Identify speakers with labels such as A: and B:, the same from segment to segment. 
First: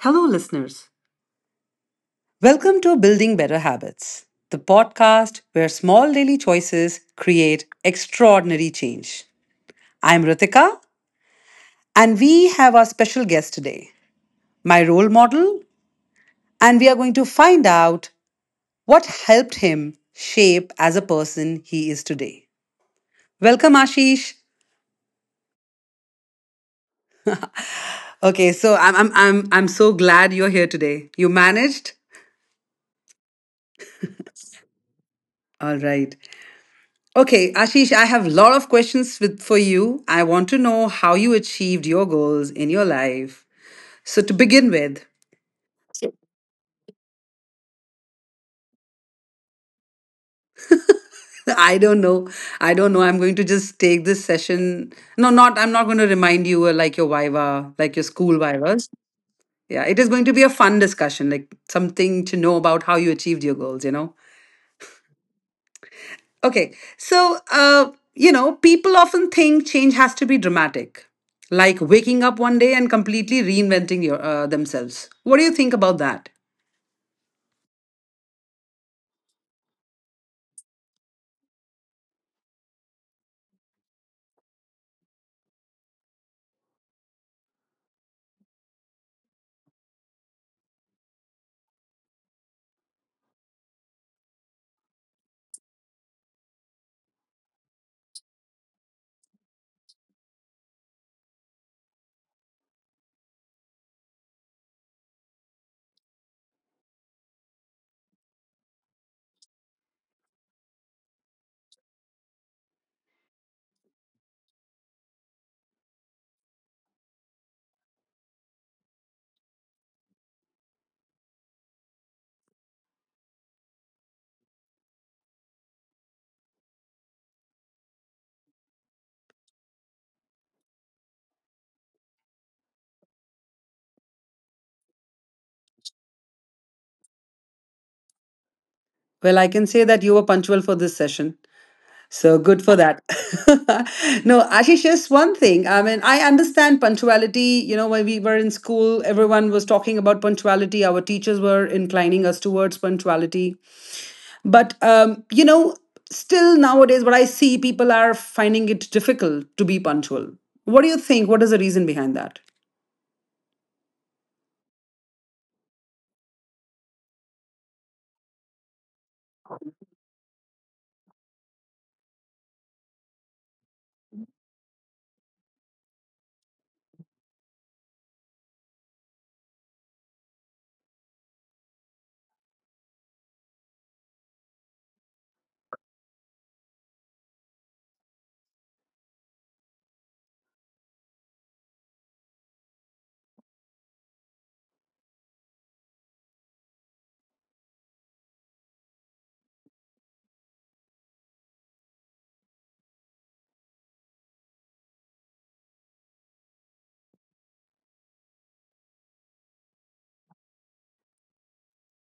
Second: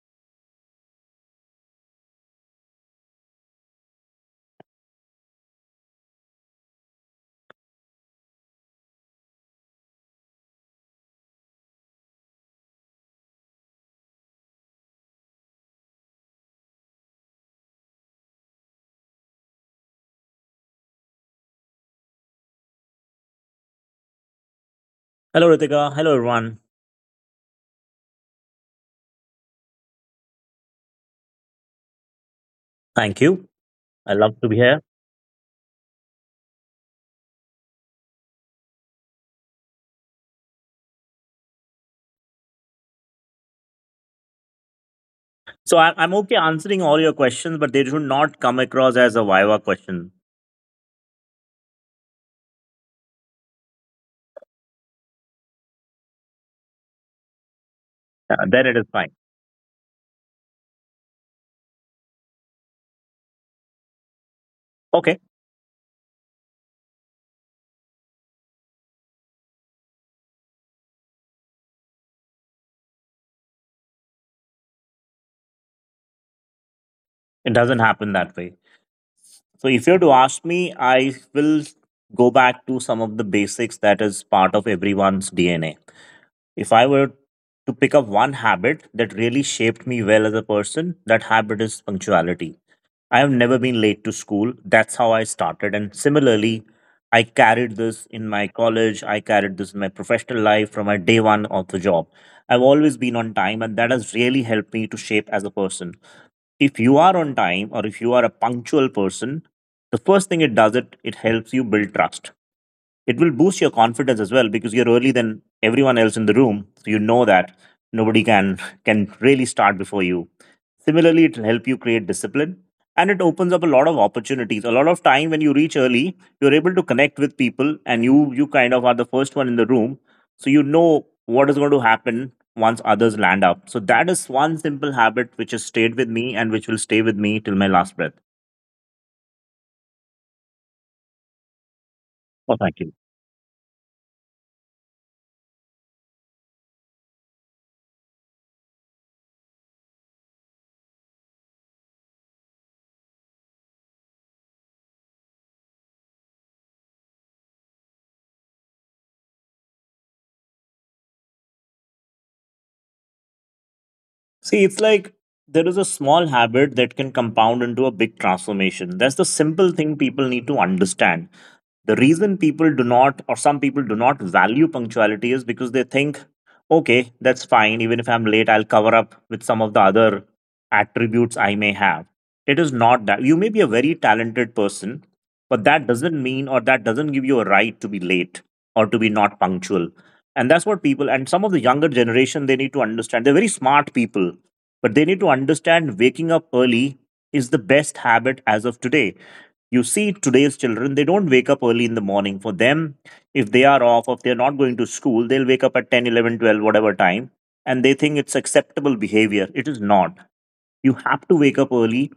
A: Hello, listeners. Welcome to Building Better Habits, the podcast where small daily choices create extraordinary change. I'm Ritika, and we have our special guest today, my role model, and we are going to find out what helped him shape as a person he is today. Welcome, Ashish.
B: Hello, Ritika. Hello, everyone.
A: Okay, so I'm so glad you're here today. You managed?
B: Thank you. I love to be here.
A: All right. Okay, Ashish, I have a lot of questions for you. I want to know how you achieved your goals in your life. So to begin with,
B: So I'm okay answering all your questions, but they should not come across as a Viva question.
A: I don't know. I don't know. I'm going to just take this session. No, not I'm not going to remind you like your viva, like your
B: Uh,
A: school
B: then it is
A: vivas.
B: fine.
A: Yeah, it is going to be a fun discussion, like something to know about how you achieved your goals.
B: Okay.
A: Okay, so people often think change has to be dramatic, like waking up one day and completely reinventing your themselves. What do you think about that?
B: It doesn't happen that way. So if you are to ask me, I will go back to some of the basics that is part of everyone's DNA. If I were to pick up one habit that really shaped me well as a person, that habit is punctuality. I have never been late to school. That's how I started. And similarly, I carried this in my college. I carried this in my professional life from my day one of the job. I've always been on time, and that has really helped me to shape as a person. If you are on time or if you are a punctual person, the first thing it does it helps you build trust. It will boost your confidence as well because you're early than everyone else in the room. So you know that nobody can really start before you. Similarly, it will help you create discipline, and it opens up a lot of opportunities. A lot of time when you reach early, you're able to connect with people, and you kind of are the first one in the room, so you know what is going to happen once others land up. So that is one simple habit which has stayed with me and which will stay with me till my last breath.
A: Well, I can say that you were punctual for this session. So
B: Oh,
A: good for
B: thank you.
A: that. no, Ashish, just one thing. I mean, I understand punctuality. You know, when we were in school, everyone was talking about punctuality. Our teachers were inclining us towards punctuality. But still nowadays what I see, people are finding it difficult to be punctual. What do you think? What is the reason behind that?
B: See, it's like there is a small habit that can compound into a big transformation. That's the simple thing people need to understand. The reason people do not, or some people do not value punctuality, is because they think, okay, that's fine. Even if I'm late, I'll cover up with some of the other attributes I may have. It is not that. You may be a very talented person, but that doesn't mean or that doesn't give you a right to be late or to be not punctual. And that's what people and some of the younger generation, they need to understand. They're very smart people, but they need to understand waking up early is the best habit as of today. You see, today's children, they don't wake up early in the morning. For them, if they are off, if they're not going to school, they'll wake up at 10, 11, 12, whatever time, and they think it's acceptable behavior. It is not. You have to wake up early.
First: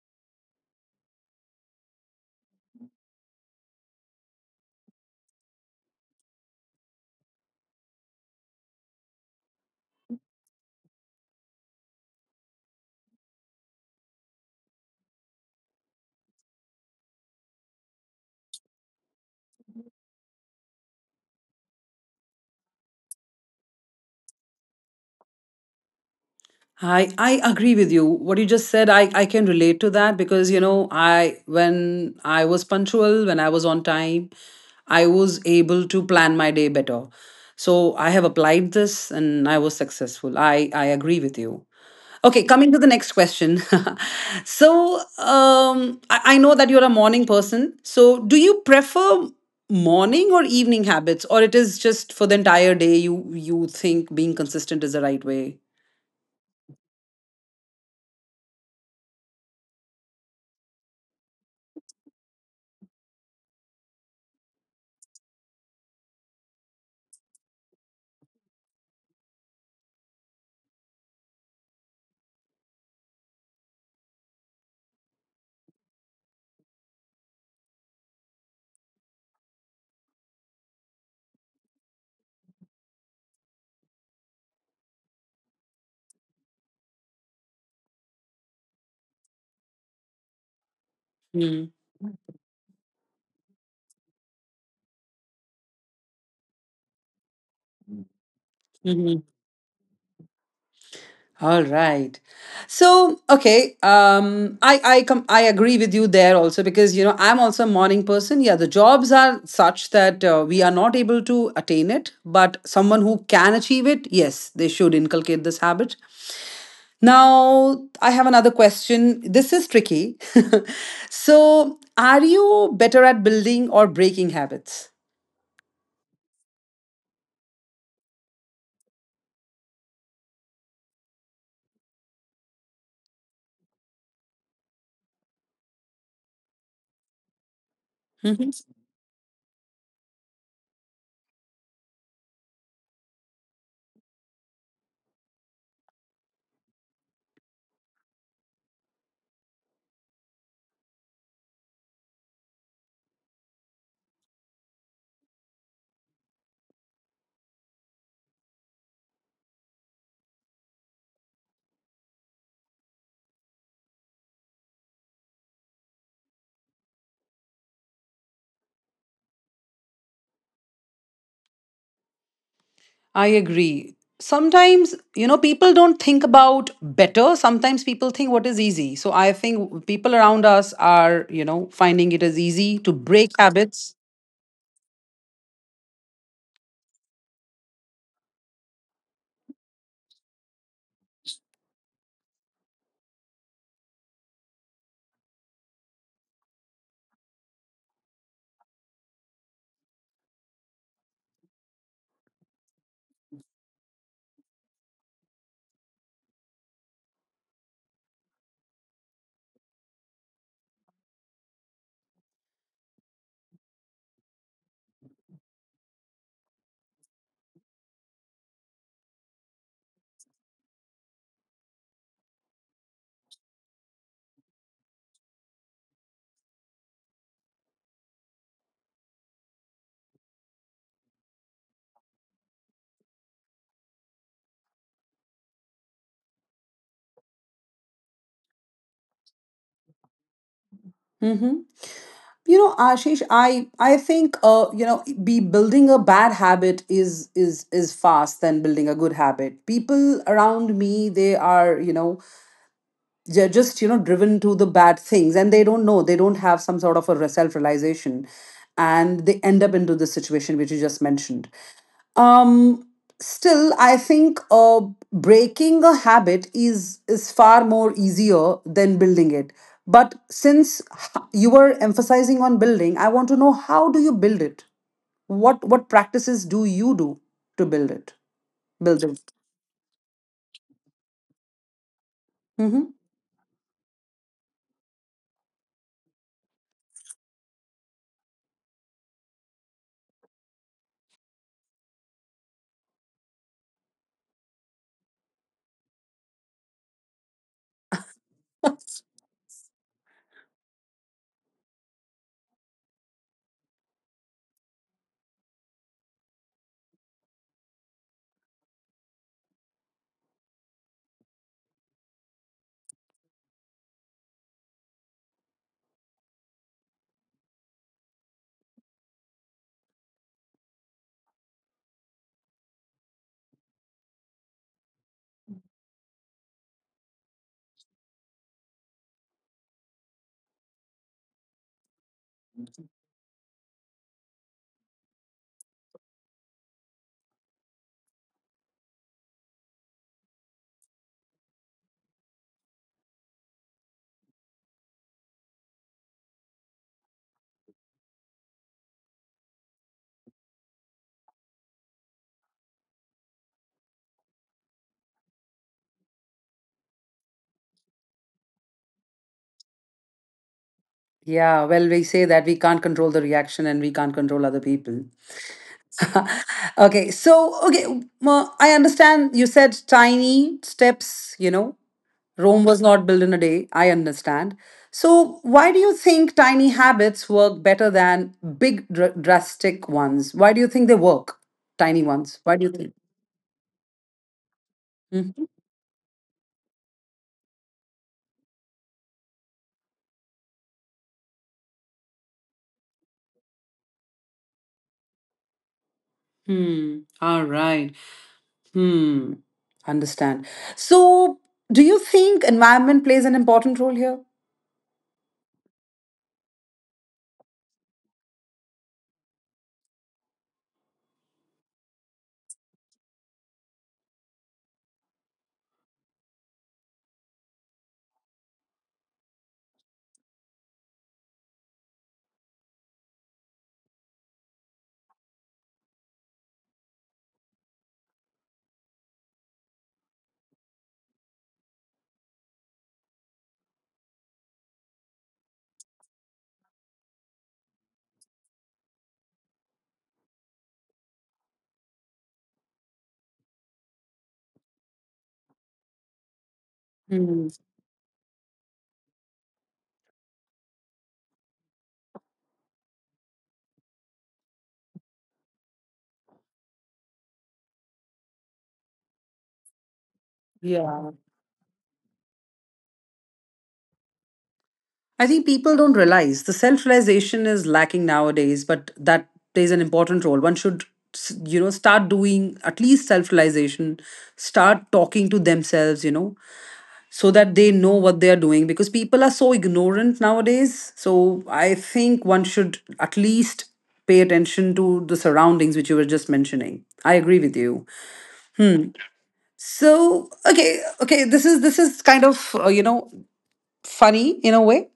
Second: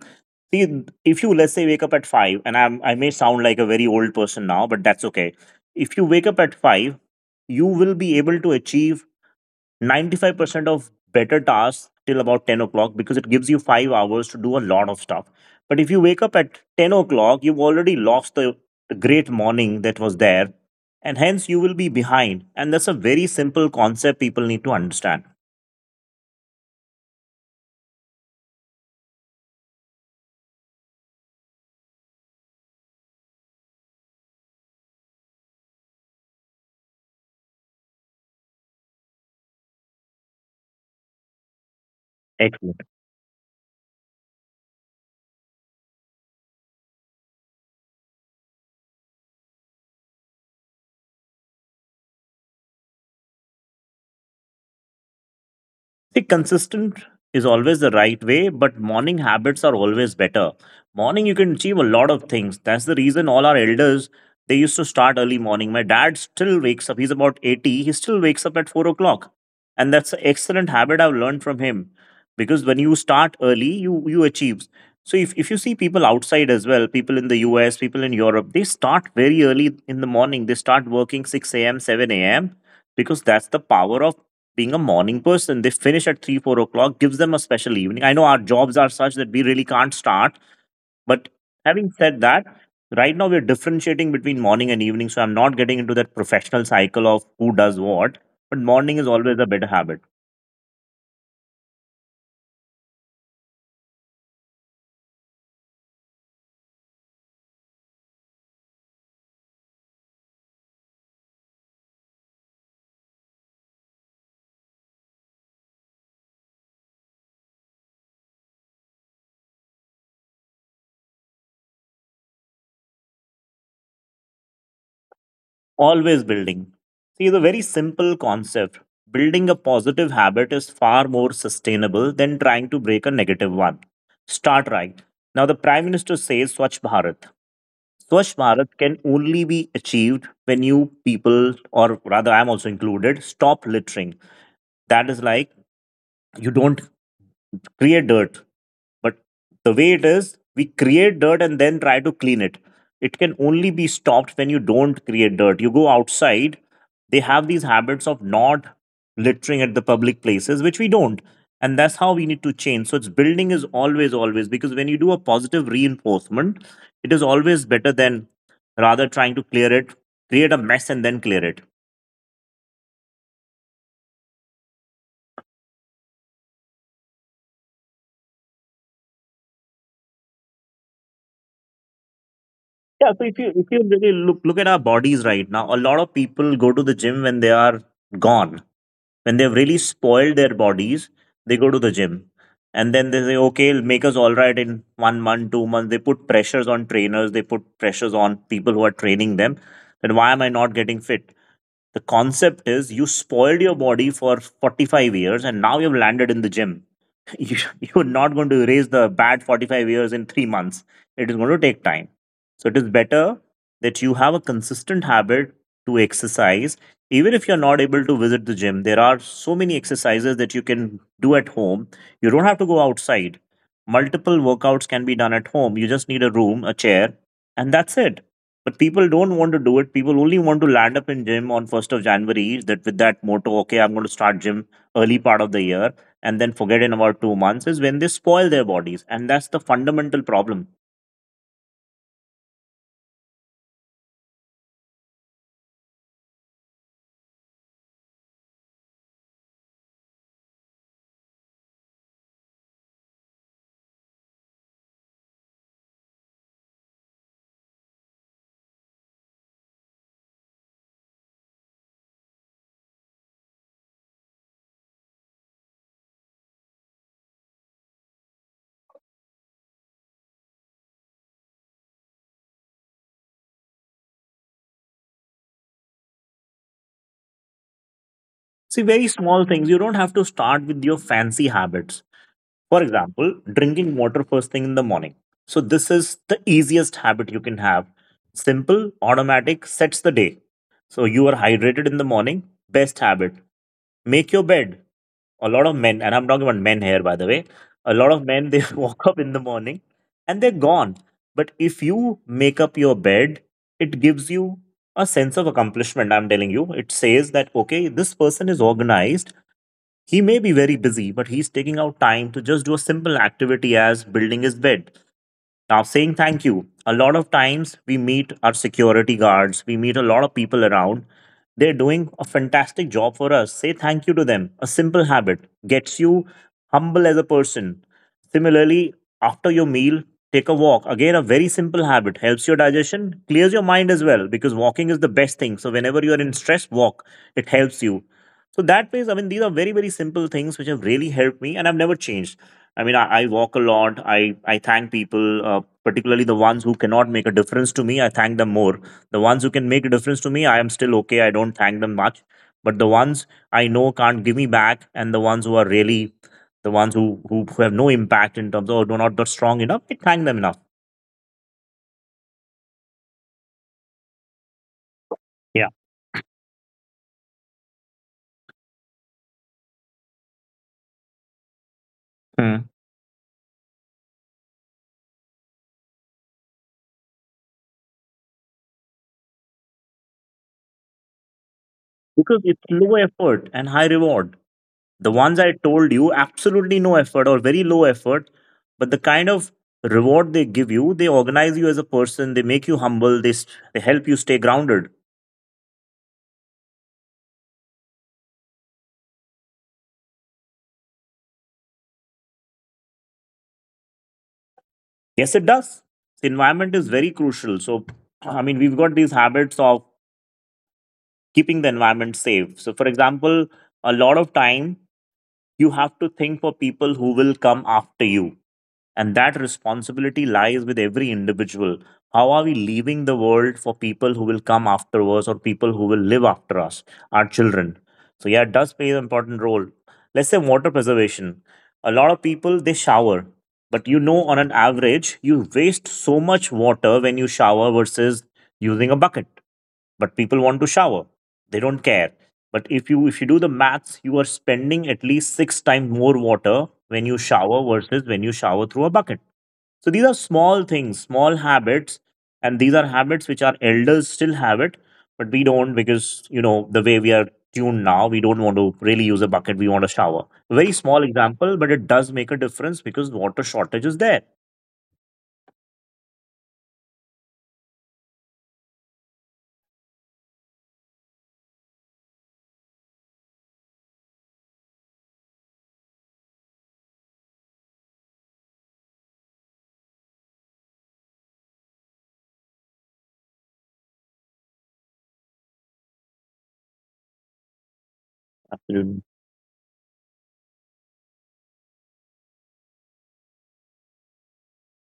B: See, if you, let's say, wake up at 5, and I may sound like a very old person now, but that's okay. If you wake up at 5, you will be able to achieve 95% of better tasks till about 10 o'clock, because it gives you 5 hours to do a lot of stuff. But if you wake up at 10 o'clock, you've already lost the great morning that was there, and hence you will be behind. And that's a very simple concept people need to understand.
A: I agree with you. What you just said, I can relate to that because you know, I when I was punctual, when I was on time, I was able to plan my day better. So I have applied this and I was successful. I agree with you. Okay, coming to the next question. So I know that you're a morning person. So do you prefer morning or evening habits, or it is just for the entire day you think being consistent is the right way?
B: See, consistent is always the right way, but morning habits are always better. Morning, you can achieve a lot of things. That's the reason all our elders, they used to start early morning. My dad still wakes up. He's about 80. He still wakes up at 4 o'clock, and that's an excellent habit I've learned from him. Because when you start early, you achieve. So if you see people outside as well, people in the US, people in Europe, they start very early in the morning. They start working six a.m., seven a.m., because that's the power of being a morning person. They finish at three, 4 o'clock, gives them a special evening. I know our jobs are such that we really can't start, but
A: Hmm.
B: having said that, right now we're differentiating between morning and evening, so I'm not getting into that professional cycle of who does what. But morning is always a better habit.
A: All right. So, okay, I agree with you there also because you know I'm also a morning person. Yeah, the jobs are such that we are not able to attain it, but someone who can achieve it, yes, they should inculcate this habit. Now, I have another question. This is tricky. so, are you better at building or breaking habits?
B: Always building. See, the very simple concept: building a positive habit is far more sustainable than trying to break a negative one. Start right. Now, the Prime Minister says Swachh Bharat. Swachh
A: Mm-hmm.
B: Bharat can only be achieved when you people, or rather, I'm also included, stop littering. That is like, you don't create dirt, but the way it is, we create dirt and then try to clean it. It can only be stopped when you don't create dirt. You go outside, they have these habits of not littering at the public places, which we don't. And that's how we need to change. So it's building is always, always, because when you do a positive reinforcement, it is always better than rather trying to clear it, create a mess and then clear it.
A: I agree. Sometimes, you know, people don't think about better. Sometimes people think what is easy. So I think people around us are, you know, finding it as easy to
B: Yeah, so
A: break
B: if you, if you
A: habits.
B: really look at our bodies right now, a lot of people go to the gym when they are gone, when they've really spoiled their bodies. They go to the gym, and then they say, "Okay, it'll make us all right in 1 month, 2 months." They put pressures on trainers. They put pressures on people who are training them. Then why am I not getting fit? The concept is, you spoiled your body for 45 years, and now you've landed in the gym. You you're not going to erase the bad 45 years in 3 months. It is going to take time. So it is better that you have a consistent habit to exercise. Even if you're not able to visit the gym, there are so many exercises that you can do at home. You don't have to go outside. Multiple workouts can be done at home. You just need a room, a chair, and that's it. But people don't want to do it. People only want to land up in gym on 1st of January, that with that motto, okay, I'm going to start gym early part of the year, and then forget in about 2 months is when they spoil their bodies. And that's the fundamental problem.
A: Hmm. You know, Ashish, I think be building a bad habit is fast than building a good habit. People around me, they are, you know, they're just driven to the bad things, and they don't know, they don't have some sort of a self-realization, and they end up into this situation which you just mentioned. um Still I think breaking a habit is far more easier than building it, but since you were emphasizing on building, I want to know how do you build it, what practices do you do to build it.
B: See,
A: Build
B: very
A: it.
B: small things. You don't have to start with your fancy habits. For
A: Hmm.
B: example, drinking water first thing in the morning. So, this is the easiest habit you can have. Simple, automatic, sets the day. So, you are hydrated in the morning. Best habit. Make your bed. A lot of men, and I'm talking about men here, by the way, a lot of men, they walk up in the morning and they're gone. But if you make up your bed, it gives you a sense of accomplishment. I'm telling you, it says that, okay, this person is organized. He may be very busy, but he's taking out time to just do a simple activity as building his bed. Now, saying thank you, a lot of times we meet our security guards, we meet a lot of people around. They're doing a fantastic job for us. Say thank you to them. A simple habit gets you humble as a person. Similarly, after your meal, take a walk. Again, a very simple habit, helps your digestion, clears your mind as well, because walking is the best thing. So, whenever you are in stress, walk. It helps you. So that ways, I mean, these are very, very simple things which have really helped me, and I've never changed. I mean, I walk a lot. I thank people, particularly the ones who cannot make a difference to me. I thank them more. The ones who can make a difference to me, I am still okay. I don't thank them much. But the ones I know can't give me back, and the ones who are really the ones who have no impact in terms of or do not strong enough, I thank them enough.
A: Yeah, well, we say that we can't control the reaction, and we can't control other people.
B: Yeah.
A: okay, so okay, well, I understand you said tiny steps, you know, Rome
B: Mm.
A: was not built in a day, I understand. So why do you think tiny habits work better than big drastic ones? Why do you think they work? Tiny ones,
B: Because
A: why do
B: it's
A: you think?
B: low effort and high reward. The ones
A: Mhm.
B: I told you, absolutely no effort or very low effort, but the kind of reward they give you, they organize you as a person, they make you humble, they, they help you stay grounded.
A: Hmm, all right. Hmm. Understand. So do you think environment plays an important role here?
B: Yes, it does. The environment is very crucial. So, I mean, we've got these habits of keeping the environment safe. So, for example, a lot of time you have to think for people who will come after you. And that responsibility lies with every individual. How are we leaving the world for people who will come after us or people who will live after us, our children? So, yeah, it does play an important role. Let's say water preservation. A lot of people, they shower. But on an average, you waste so much water when you shower versus using a bucket. But people want to shower, they don't care. But if you do the maths, you are spending at least six times more water when you
A: Hmm.
B: shower versus when you shower through a bucket. So these are small things, small habits, and these are habits which our elders still have it, but we don't, because the way we are tuned now, we don't want to really use a bucket, we want a shower. Very small
A: Yeah.
B: example, but it does make a difference because water shortage is there.
A: I think people don't realize, the self realization is lacking nowadays, but that plays an important role. One should, you know, start doing at least self realization, start talking to themselves, you know, so that they know what they are doing, because people are so ignorant nowadays. So I think one should at least pay attention to the surroundings which you were just mentioning. I agree with you. Hmm.
B: Absolutely.
A: So okay, okay, this is kind of you know, funny in a way.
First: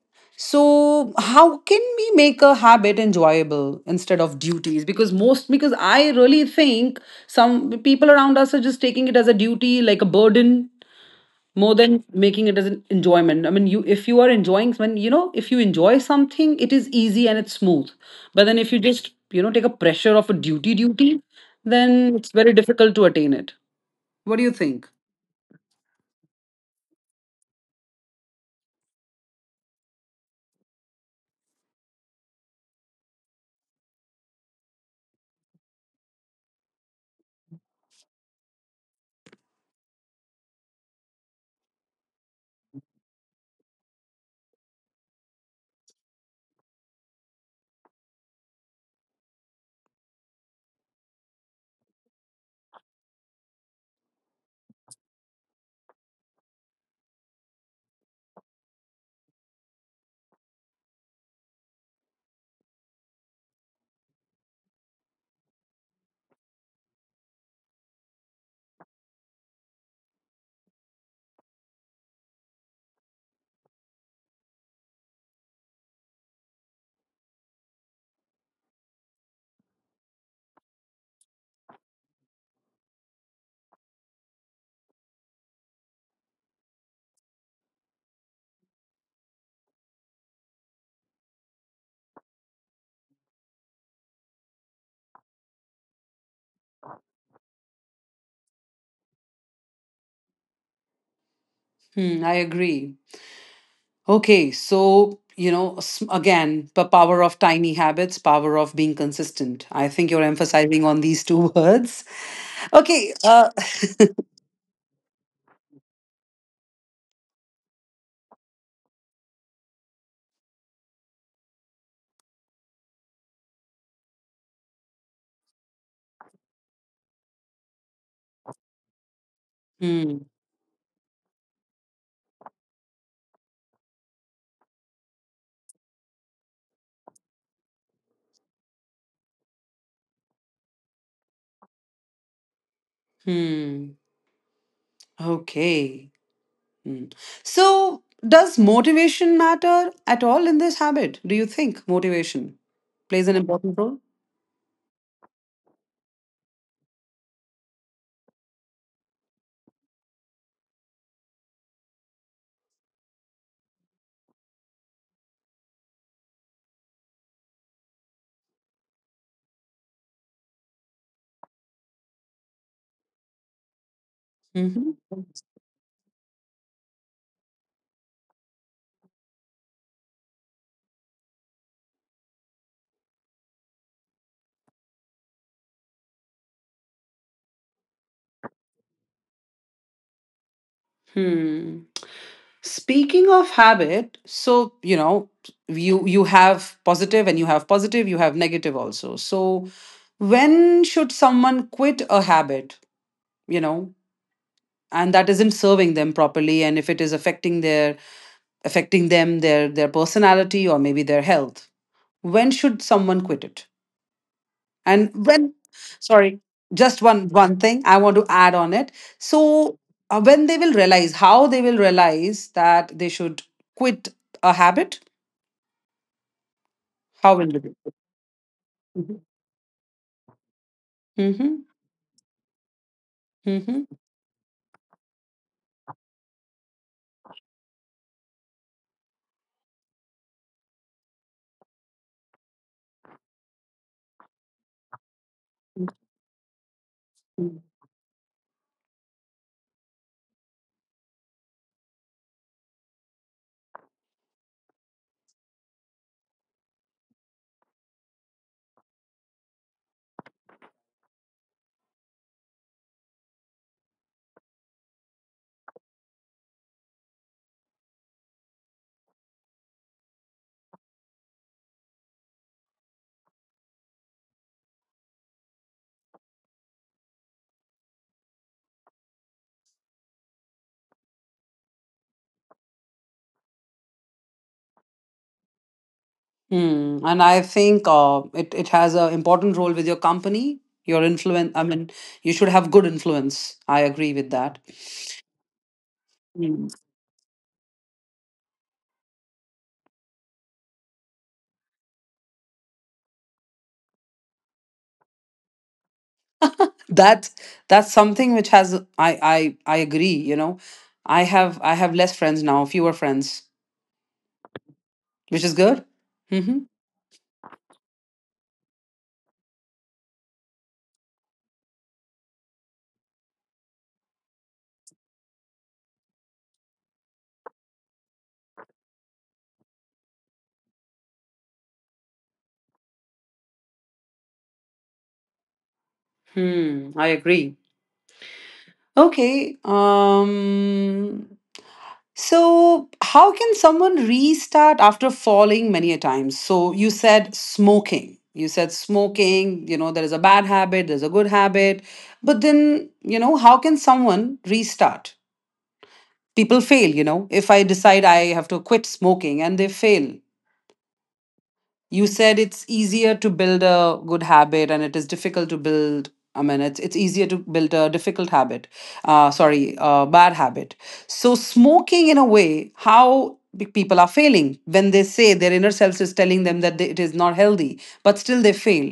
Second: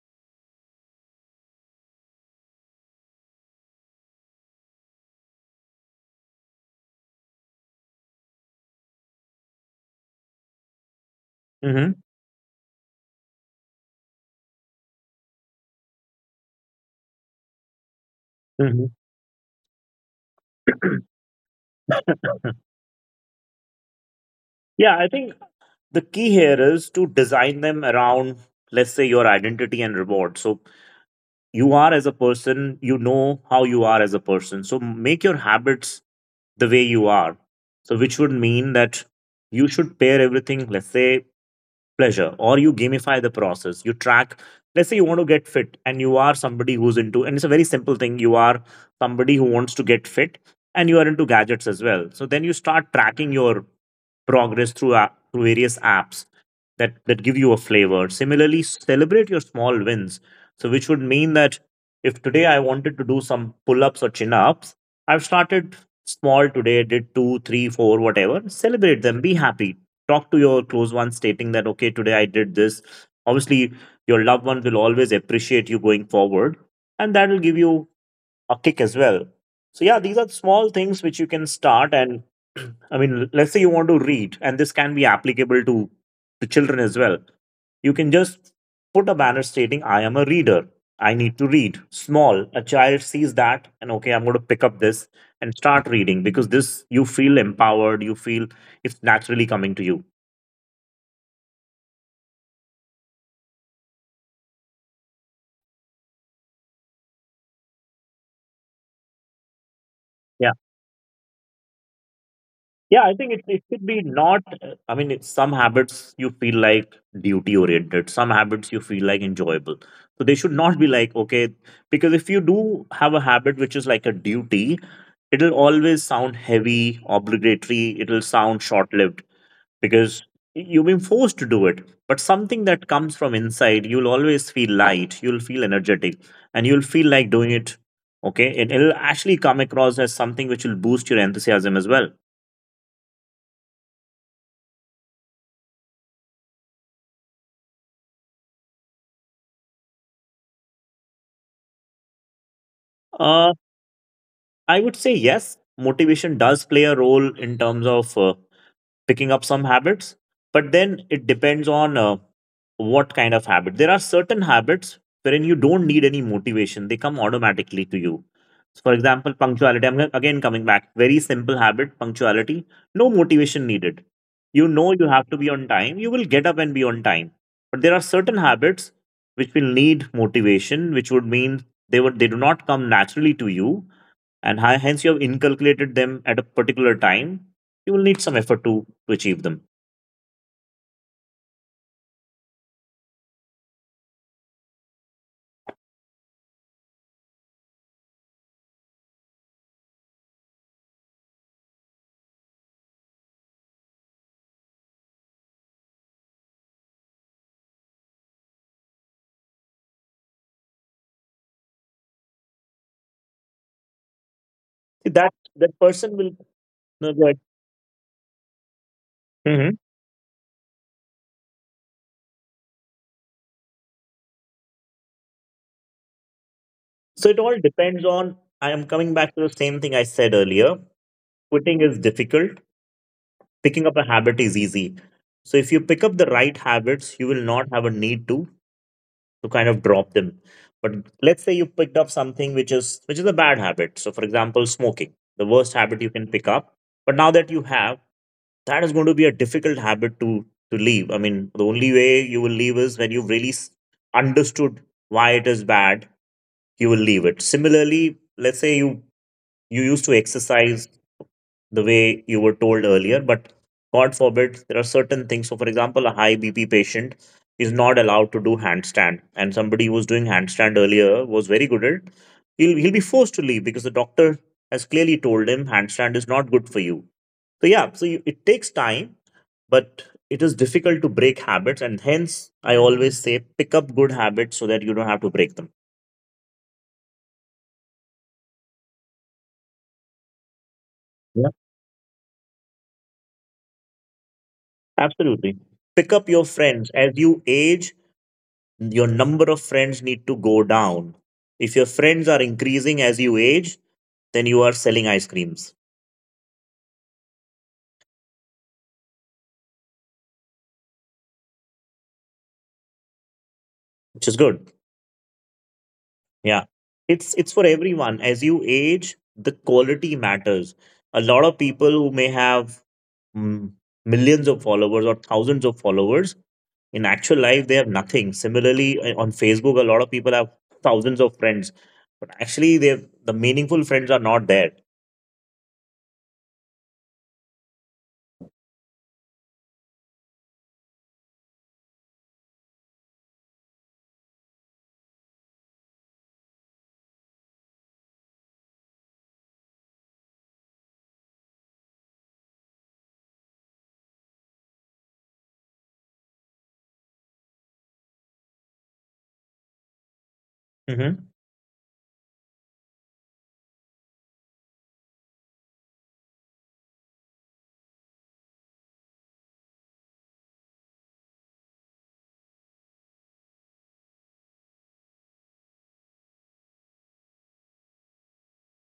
A: So, how can we make a habit enjoyable instead of duties? Because most, because I really think some people around us are just taking it as a duty, like a burden, more
B: Hmm.
A: than making it as an enjoyment. I mean, you if you are enjoying, when you know, if you enjoy something, it is easy and it's smooth. But then if you
B: Hmm.
A: just you know take a pressure of a duty duty, then it's very difficult to attain it. What do you think?
B: Yeah, I think the key here is to design them around, let's say, your identity and reward. So you are as a person, you know how you are as a person, so make your habits the way you are. So which would mean that you should pair everything, let's say pleasure, or you gamify the process, you track. Let's say you want to get fit and you are somebody who's into, and it's a very simple thing, you are somebody who wants to get fit and you are into gadgets as well. So then you start tracking your progress through through various apps that give you a flavor. Similarly, celebrate your small wins. So which would mean that if today I wanted to do some pull-ups or chin-ups, I've started small. Today did two three four, whatever, celebrate them, be happy. Talk to your close ones stating that okay, today I did this. Obviously, your loved ones will always appreciate you going forward, and that will give you a kick as well. So yeah, these are small things which you can start, and I mean, let's say you want to read, and this can be applicable to the children as well. You can just put a banner stating, I am a reader, I need to read. Small. A child sees that, and okay, I'm going to pick up this and start reading, because this you feel empowered. You feel it's naturally coming to you.
A: Hmm, I agree. Okay, so you know again, the power of tiny habits, power of being consistent. I think you're
B: Yeah.
A: emphasizing on these two words.
B: Yeah, I
A: Okay.
B: think it, it should be not. I mean, it's some habits you feel like duty oriented, some habits you feel like enjoyable. So they should not be like, okay, because if you do have a habit which is like a duty, it'll always sound heavy, obligatory, it'll sound short lived because
A: Hmm.
B: you've been forced to do it. But something that comes from inside, you'll always feel light, you'll feel energetic, and you'll feel like doing it. Okay, and it'll actually come across as something which will boost your enthusiasm as well.
A: Hmm. Okay. Hmm. So, does motivation matter at all in this habit? Do you think motivation plays an
B: Uh,
A: important role?
B: I would say yes, motivation does play a role in terms of picking up some habits, but then it depends on what kind of habit. There are certain habits wherein you don't need any motivation, they come automatically to you. So, for example, punctuality. I'm again coming back. Very simple habit, punctuality. No motivation needed. You know
A: Mm-hmm.
B: you have to be on time. You will get up and be on time. But there are certain habits which will need motivation, which would mean they do not come naturally to you, and hence you have inculcated them at a particular time, you will need some effort to achieve them.
A: Hmm. Speaking of habit, so you know, you have positive and you have negative also. So when should someone quit a habit, you know, and that isn't serving them properly, and if it is affecting their affecting them, their personality or maybe their health. When should someone quit it?
B: See,
A: And
B: that
A: when
B: that person will.
A: sorry, just
B: No, go
A: one
B: ahead.
A: one thing I want to add on it.
B: Mhm.
A: So when they will realize, how they will realize that they should quit a habit.
B: So it
A: How will
B: all
A: you do it?
B: depends on. I am coming
A: Mm-hmm.
B: back to the same thing I said earlier. Quitting is difficult. Picking up
A: Mm-hmm.
B: a habit is easy. So if you pick up the right habits, you will not have a need to kind of drop them. But let's say you picked up something which is a bad habit. So for example, smoking, the worst habit you can pick up. But now that you have, that is going to be a difficult habit to leave. I mean, the only way you will leave is when you've really understood why it is bad, you will leave it. Similarly, let's say you used to exercise the way you were told earlier, but God forbid, there are certain things. So, for example, a high BP patient is not allowed to do handstand, and somebody who was doing handstand earlier was very good at it. He'll be forced to leave because the doctor has clearly told him handstand is not good for you. So yeah, so you, it takes time, but it is difficult to break habits, and hence I always say pick up good habits so that you don't have to break them.
A: Mm. And I think it, it has an important role with your company, your
B: Yeah,
A: influence. I mean, you should have good influence. I agree with that.
B: absolutely. Pick up your
A: Mm.
B: friends. As you age, your number of friends need to go down. If your friends are increasing as you age, then you are selling ice creams,
A: That that's something which has I agree. You know, I have less friends now, fewer friends,
B: which is good.
A: which is good. Mm-hmm.
B: Yeah. It's for everyone. As you age, the quality matters. A lot of people who may have mm, millions of followers or thousands of followers, in actual life they have nothing. Similarly, on Facebook, a lot of people have thousands of friends, but actually, the meaningful friends are not there.
A: Hmm. I agree. Okay. So, how can someone restart after falling many a times? So, you said smoking. You said smoking, you know, there is a bad habit, there's a good habit. But then, you know, how can someone restart? People fail, you know. If I decide I have to quit smoking, and they fail,
B: Mm-hmm.
A: you said it's easier to build a good habit and it is difficult to build, I mean it's easier to build a difficult habit, sorry, bad habit. So smoking, in a way, how people are failing when they say their inner self is telling them that it is not healthy, but still they fail,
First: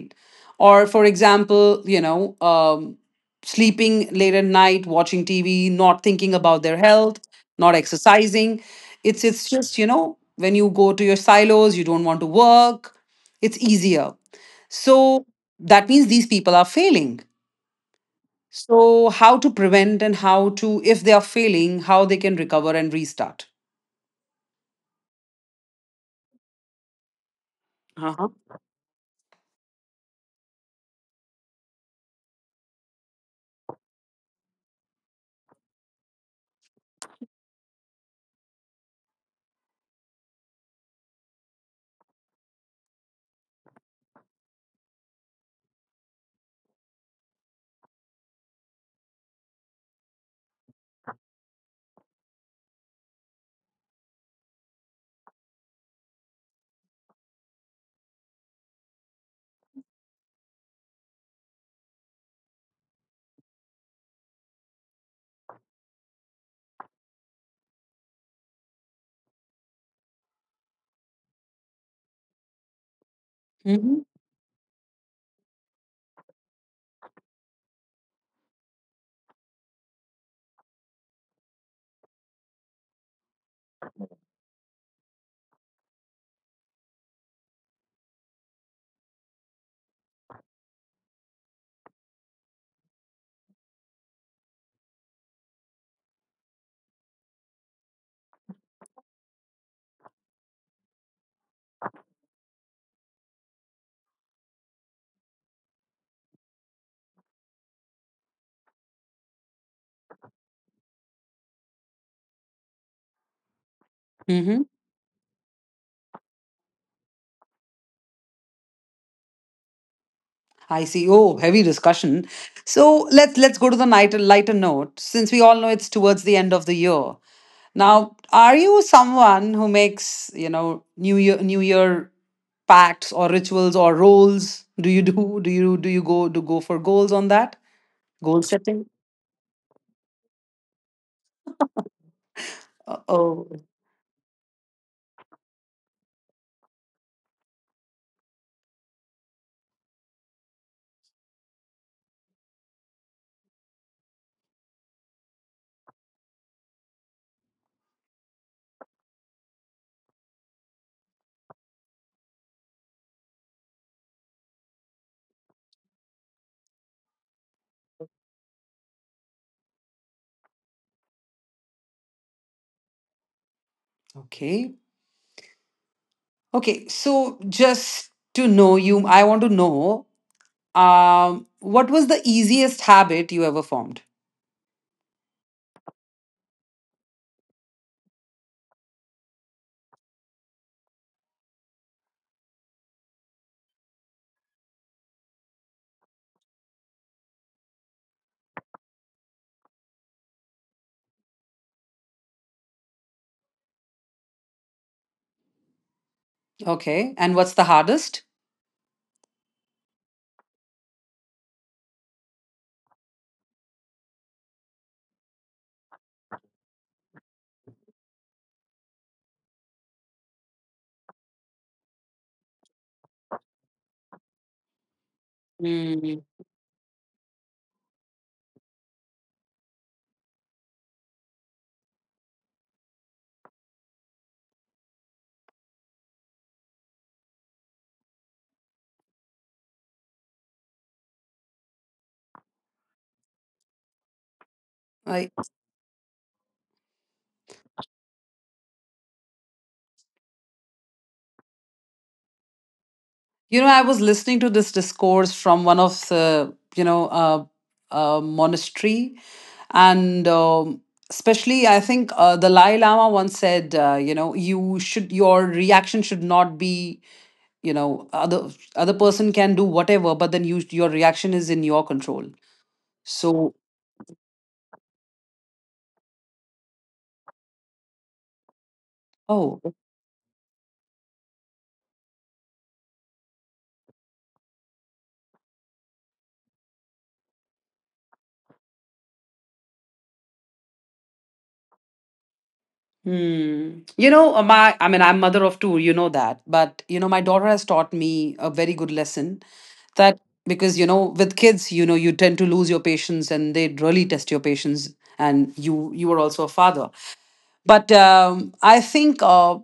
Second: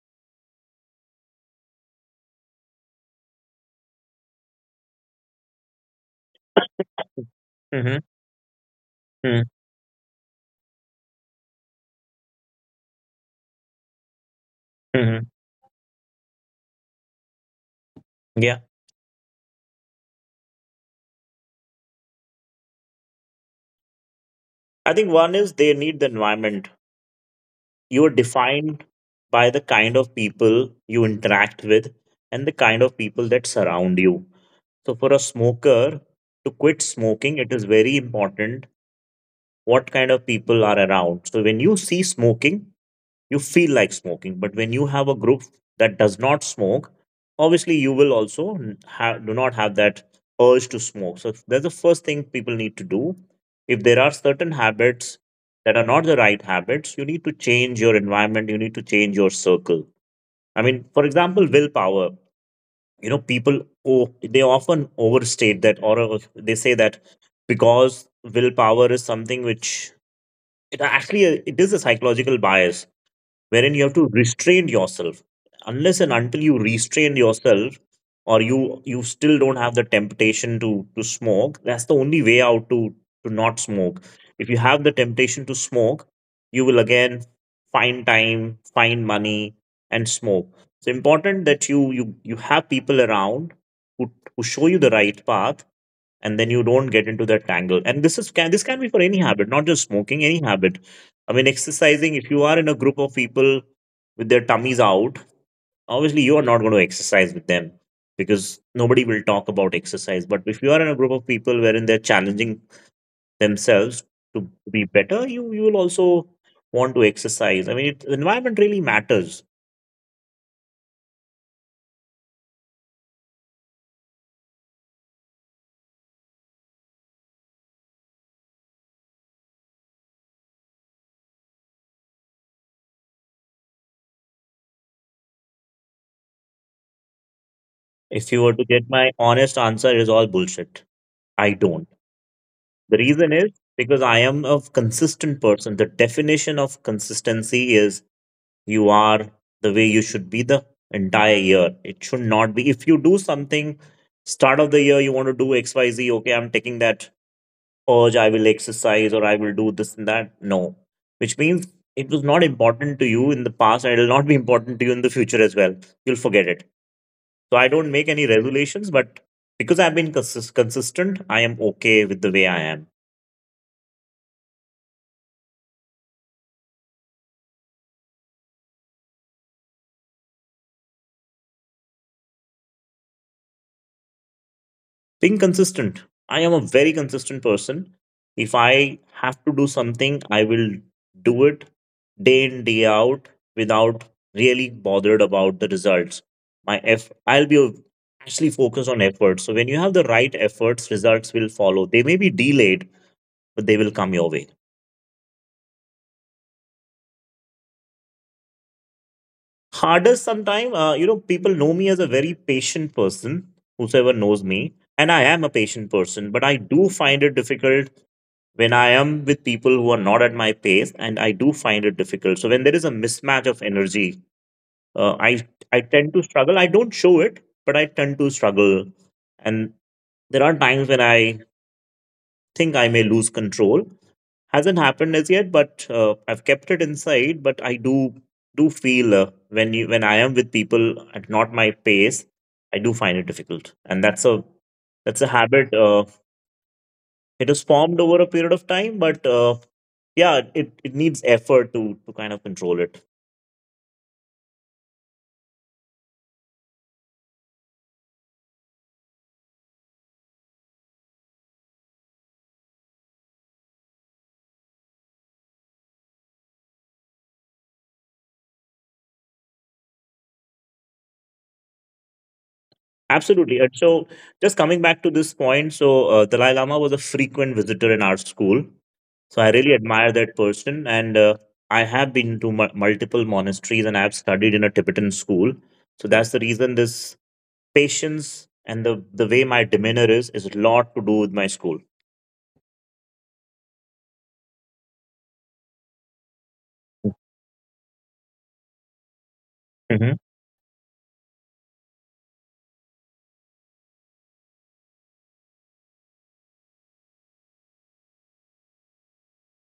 A: or for example, you know, sleeping late at night, watching TV, not thinking about their health, not
B: Mm-hmm.
A: exercising. it's
B: Mm-hmm.
A: it's just, you know, when you go to your silos, you don't want to work. It's easier. So
B: Mm-hmm.
A: that means these people are failing.
B: Yeah.
A: So, how to prevent, and how to, if they are failing, how they can recover and restart.
B: I think one is, they need the environment. You are
A: Uh-huh.
B: defined by the kind of people you interact with, and the kind of people that surround you. So, for a smoker to quit smoking, it is very important what kind of people are around. So when you see smoking, you feel like smoking, but when you have a group that does not smoke, obviously you will also do not have that urge to smoke. So that's the first thing people need to do. If there are certain habits that are not the right habits, you need to change your environment, you need to change your circle. I mean, for example, willpower. People, oh, they often overstate that, or they say that, because willpower is something which, it actually, it is a psychological bias wherein you have
A: Mm-hmm.
B: to restrain yourself. Unless and until you restrain yourself, or you still don't have the temptation to smoke, that's the only way out to not smoke. If you have the temptation to smoke, you will again find time, find money, and smoke. It's important that you have people around who show you the right path, and then you don't get into that tangle. And this can be for any habit, not just smoking, any habit. I mean, exercising, if you are in a group of people with their tummies out, obviously you are not going to exercise with them, because nobody will talk about exercise. But if you are in a group of people wherein they're challenging themselves to
A: Mm-hmm.
B: be better, you will also want to exercise. I mean, the environment really matters.
A: I see. Oh, heavy discussion. So let's go to the lighter note. Since we all know it's towards the end of the year, now, are you someone who makes, you know, New Year pacts or rituals or roles? Do you go do go for goals on that?
B: If
A: Goal
B: you were to
A: setting?
B: get my honest answer, it is all bullshit. I don't. The reason
A: Oh,
B: is because I am a consistent person. The definition of consistency is, you are the way you should be the entire year. It should not be if you do something start of the year, you want to do XYZ, okay, I'm taking that urge, I will exercise or I will do this and that. No. Which means it was not important to you in the past, and it will not be important to you in the future as well. You'll forget it. So I don't make any resolutions, but because I've been consistent, I am okay with the way I am.
A: okay. Okay, so just to know you, I want to know. What was the easiest habit you ever formed?
B: Being consistent. I am a very consistent person. If I have to do something, I will do it day in, day out, without really bothered about the results. I'll be actually focused on effort. So when you have the right efforts, results will follow. They may be delayed, but they will come your way.
A: Okay. And what's the hardest?
B: Hardest sometimes, people know me as a very patient person, whosoever knows me. And I am a patient person, but I do find it difficult when I am with people who are not at my pace, and I do find it difficult. So when there is a mismatch of energy, uh, I I tend to
A: Mm.
B: struggle. I don't show it, but I tend to struggle, and there are times when I think I may lose control. Hasn't happened as yet, but I've kept it inside. But I do feel, when I am with people at not my pace, I do find it difficult, and that's a
A: I,
B: habit. It is formed over a period of time, but yeah, it needs effort to kind of control it.
A: you know, I was listening to this discourse from one of the, you know, monastery, and especially I think the Dalai Lama once said, your reaction should not be, other person can do whatever, but then your reaction is in your control. So
B: Absolutely. And so, just coming back to this point, so Dalai Lama was a frequent visitor in our school. So I
A: oh.
B: really admire that person, and I have been to multiple monasteries, and I've studied in a Tibetan school. So that's the reason this patience and the way my demeanor is a lot to do with my school.
A: Hmm. you know My, I'm mother of two, you know that, but you know my daughter has taught me a very good lesson, that
B: Mhm.
A: because you know with kids you know you tend to lose your patience and they really test your patience, and you are also a father, but I think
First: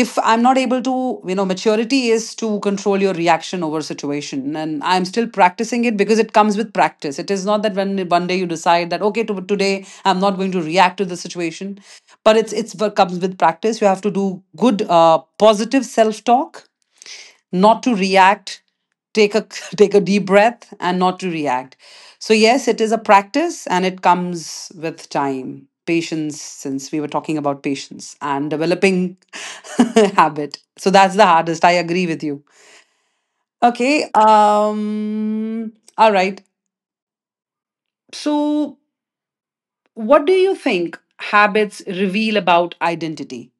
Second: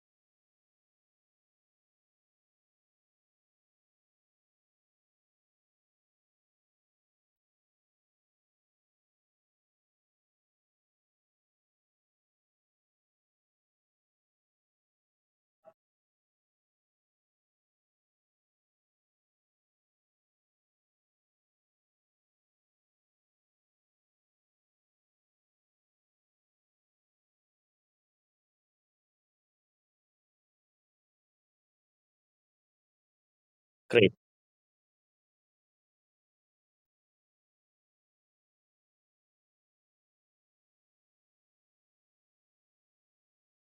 A: if I'm not able to, you know, maturity is to control your reaction over situation, and I'm still practicing it, because it comes with practice. It is not that when one day you decide that okay today I'm not going to react to the situation, but it's what comes with practice. You have to do good, positive self talk, not to react, take a take a deep breath and not to react. So yes, it is a practice, and it comes with time, patience. Since we were talking about patience and developing habit, so that's the hardest, I agree with you. Okay,
B: Great.
A: all right. So what do you think habits reveal about identity,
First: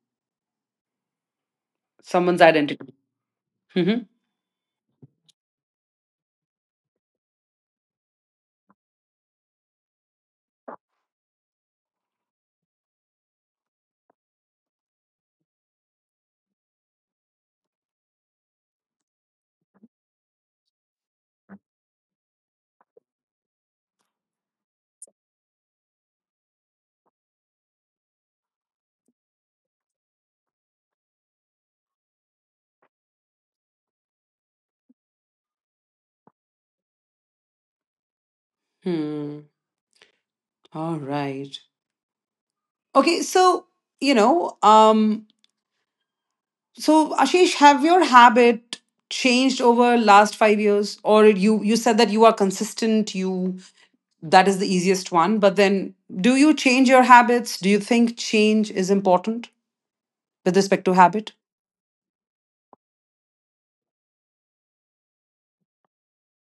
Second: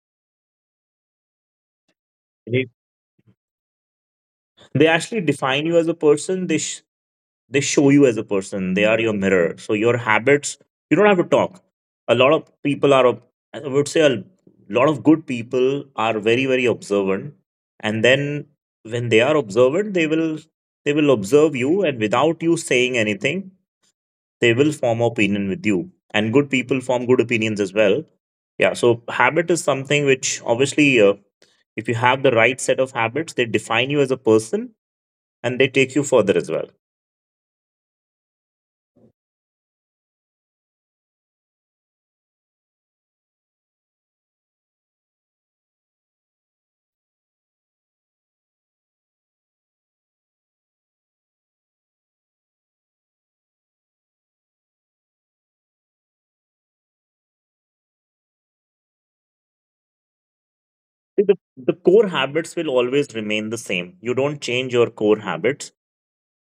A: someone's
B: They,
A: identity? Hmm.
B: they actually define you as a person. They show you as a person, they are your mirror. So your habits, you don't have to talk. A lot of people are, I would say a lot of good people are very very observant. And then when they are observant, they will observe you, and without you saying anything, they will form opinion with you. And good people form good opinions as well. Yeah, so habit is something which obviously if you have the right set of habits, they define you as a person and they take you further as well.
A: Hmm. All right. Okay. So you know um so, Ashish, have your habit changed over last 5 years? Or you said that you are consistent, you that is the easiest one. But then do you change your habits? Do you think change is important with respect to
B: See,
A: habit?
B: the core habits will always remain the same. You don't change your core habits,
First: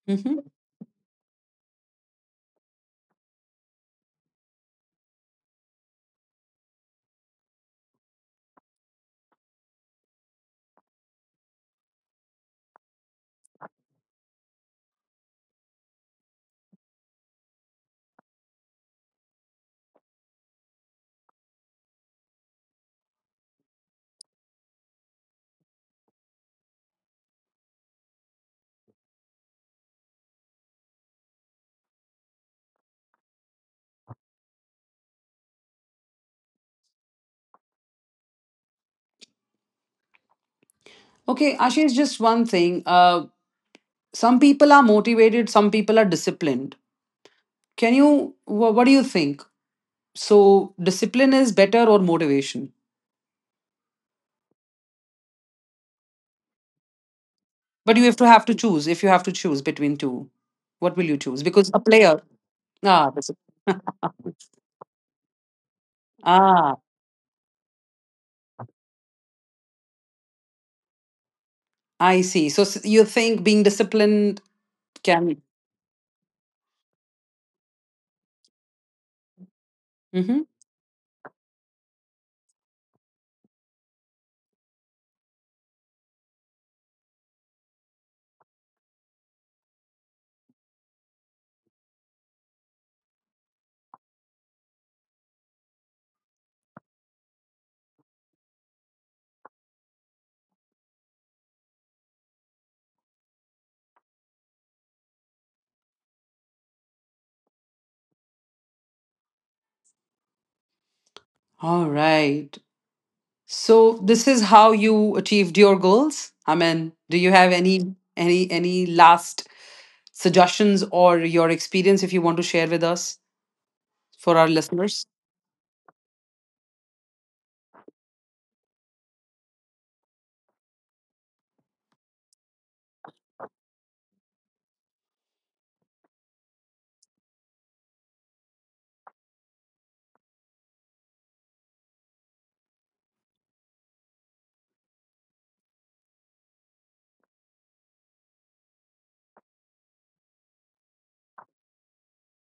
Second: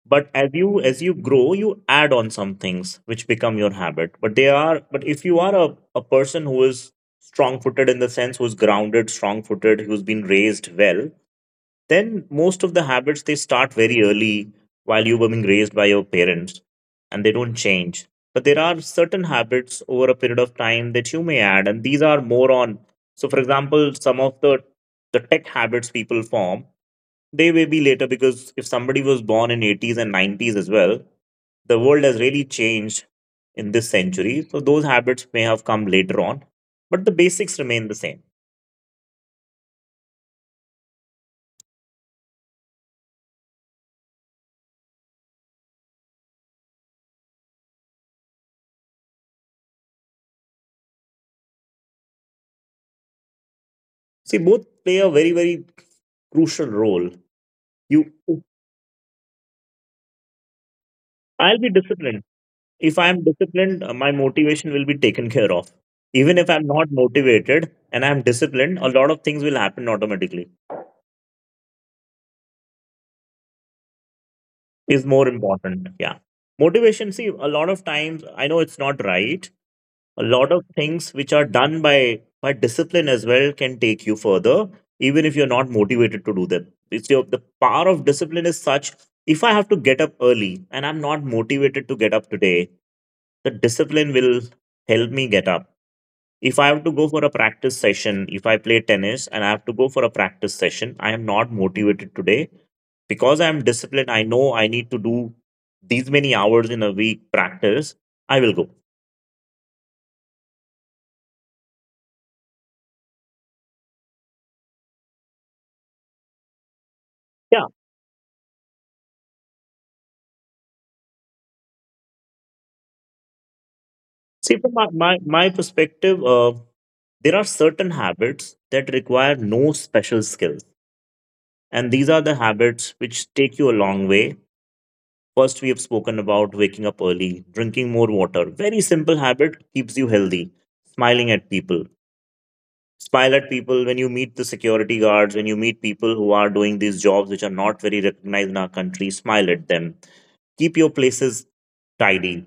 B: but as
A: Hmm.
B: you as you grow you add on some things which become your habit. But they are, but if you are a person who is strong footed, in the sense, who's grounded, strong footed, who's been raised well, then most of the habits they start very early, while you were being raised by your parents, and they don't change. But there are certain habits over a period of time that you may add, and these are more on, so for example, some of the tech habits people form, they may be later. Because if somebody was born in 80s and 90s as well, the world has really changed in this century, so those habits may have come later on. But the basics remain the same.
A: Okay, Ashish, just one thing. Some people are motivated, some people are disciplined. Can you, what do you think? So, discipline is better or motivation?
B: See, both play a very very crucial role.
A: But
B: You,
A: you have to choose, if you have to choose between two. What will you choose?
B: I'll be
A: Because a player,
B: disciplined. If
A: Ah,
B: I'm disciplined, my motivation will be taken care of. Even if I'm
A: ah,
B: not motivated and I'm disciplined, a lot of things will happen automatically,
A: I see. So you think being disciplined
B: is more
A: can.
B: important. Yeah. Motivation, see, a lot of times, I know it's not right. A
A: Mm-hmm.
B: lot of things which are done by discipline as well can take you further, even if you're not motivated to do them. It's your, the power of discipline is such. If I have to get up early and I'm not motivated to get up today, the discipline will help me get up. If I have to go for a practice session, if I play tennis and I have to go for a practice session, I am not motivated today. Because I am disciplined, I know I need to do these many hours in a week practice. I will go.
A: All right. So this is how you achieved your goals. I mean, do you have
B: Yeah.
A: any last suggestions or your experience if you want to share with us for our
B: See, from my,
A: listeners?
B: my, my perspective, there are certain habits that require no special skills. And these are the habits which take you a long way. First, we have spoken about waking up early, drinking more water. Very simple habit, keeps you healthy. Smiling at people, smile at people when you meet the security guards, when you meet people who are doing these jobs which are not very recognized in our country, smile at them. Keep your places tidy,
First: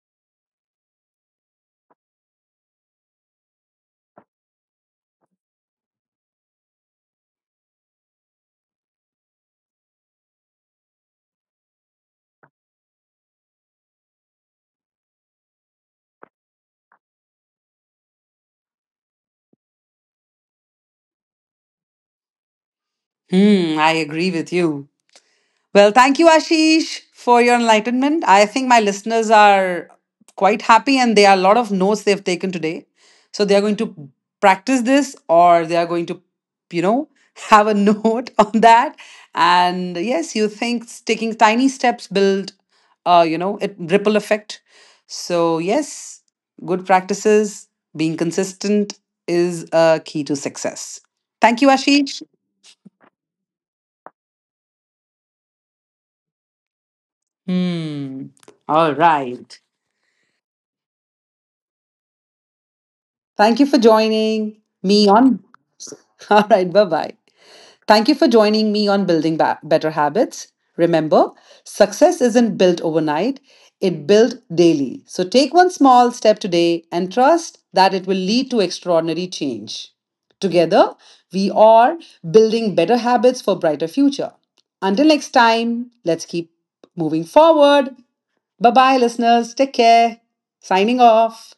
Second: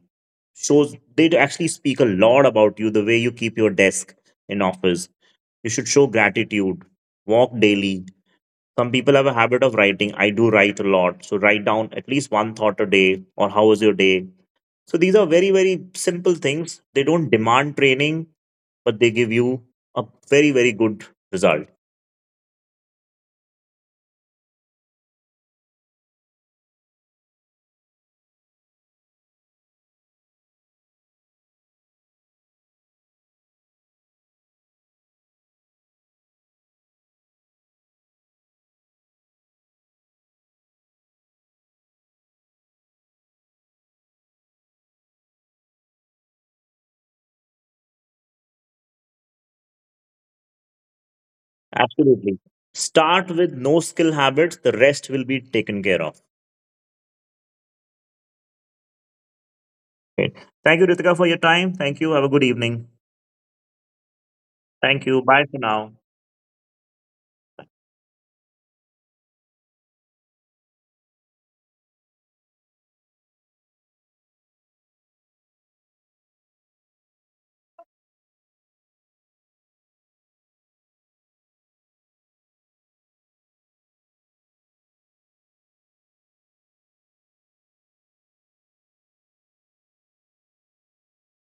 B: shows, they actually speak a lot about you, the way you keep your desk in office. You should show gratitude. Walk daily. Some people have a habit of writing, I do write a lot, so write down at least one thought a day or how was your day. So these are very very simple things, they don't demand training, but they give you a very very good result.
A: Hmm, I agree with you. Well, thank you, Ashish, for your enlightenment. I think my listeners are quite happy, and there are a lot of notes they've taken today. So they are going to practice this, or they are going to, you know, have a note on that. And yes, you think taking tiny steps build, it ripple effect. So yes, good practices, being consistent is a key to success. Thank you, Ashish.
B: Absolutely. Start with no skill habits, the rest will be taken care of.
A: Hmm. All right.
B: Okay. Thank you, Ritika, for your time. Thank you. Have a good evening.
A: Thank you for joining
B: Thank
A: me
B: you.
A: on.
B: Bye for now.
A: All right, bye bye. Thank you for joining me on Building Better Habits. Remember, success isn't built overnight, it built daily. So take one small step today and trust that it will lead to extraordinary change. Together, we are building better habits for brighter future. Until next time, let's keep moving forward. Bye bye listeners. Take care. Signing off.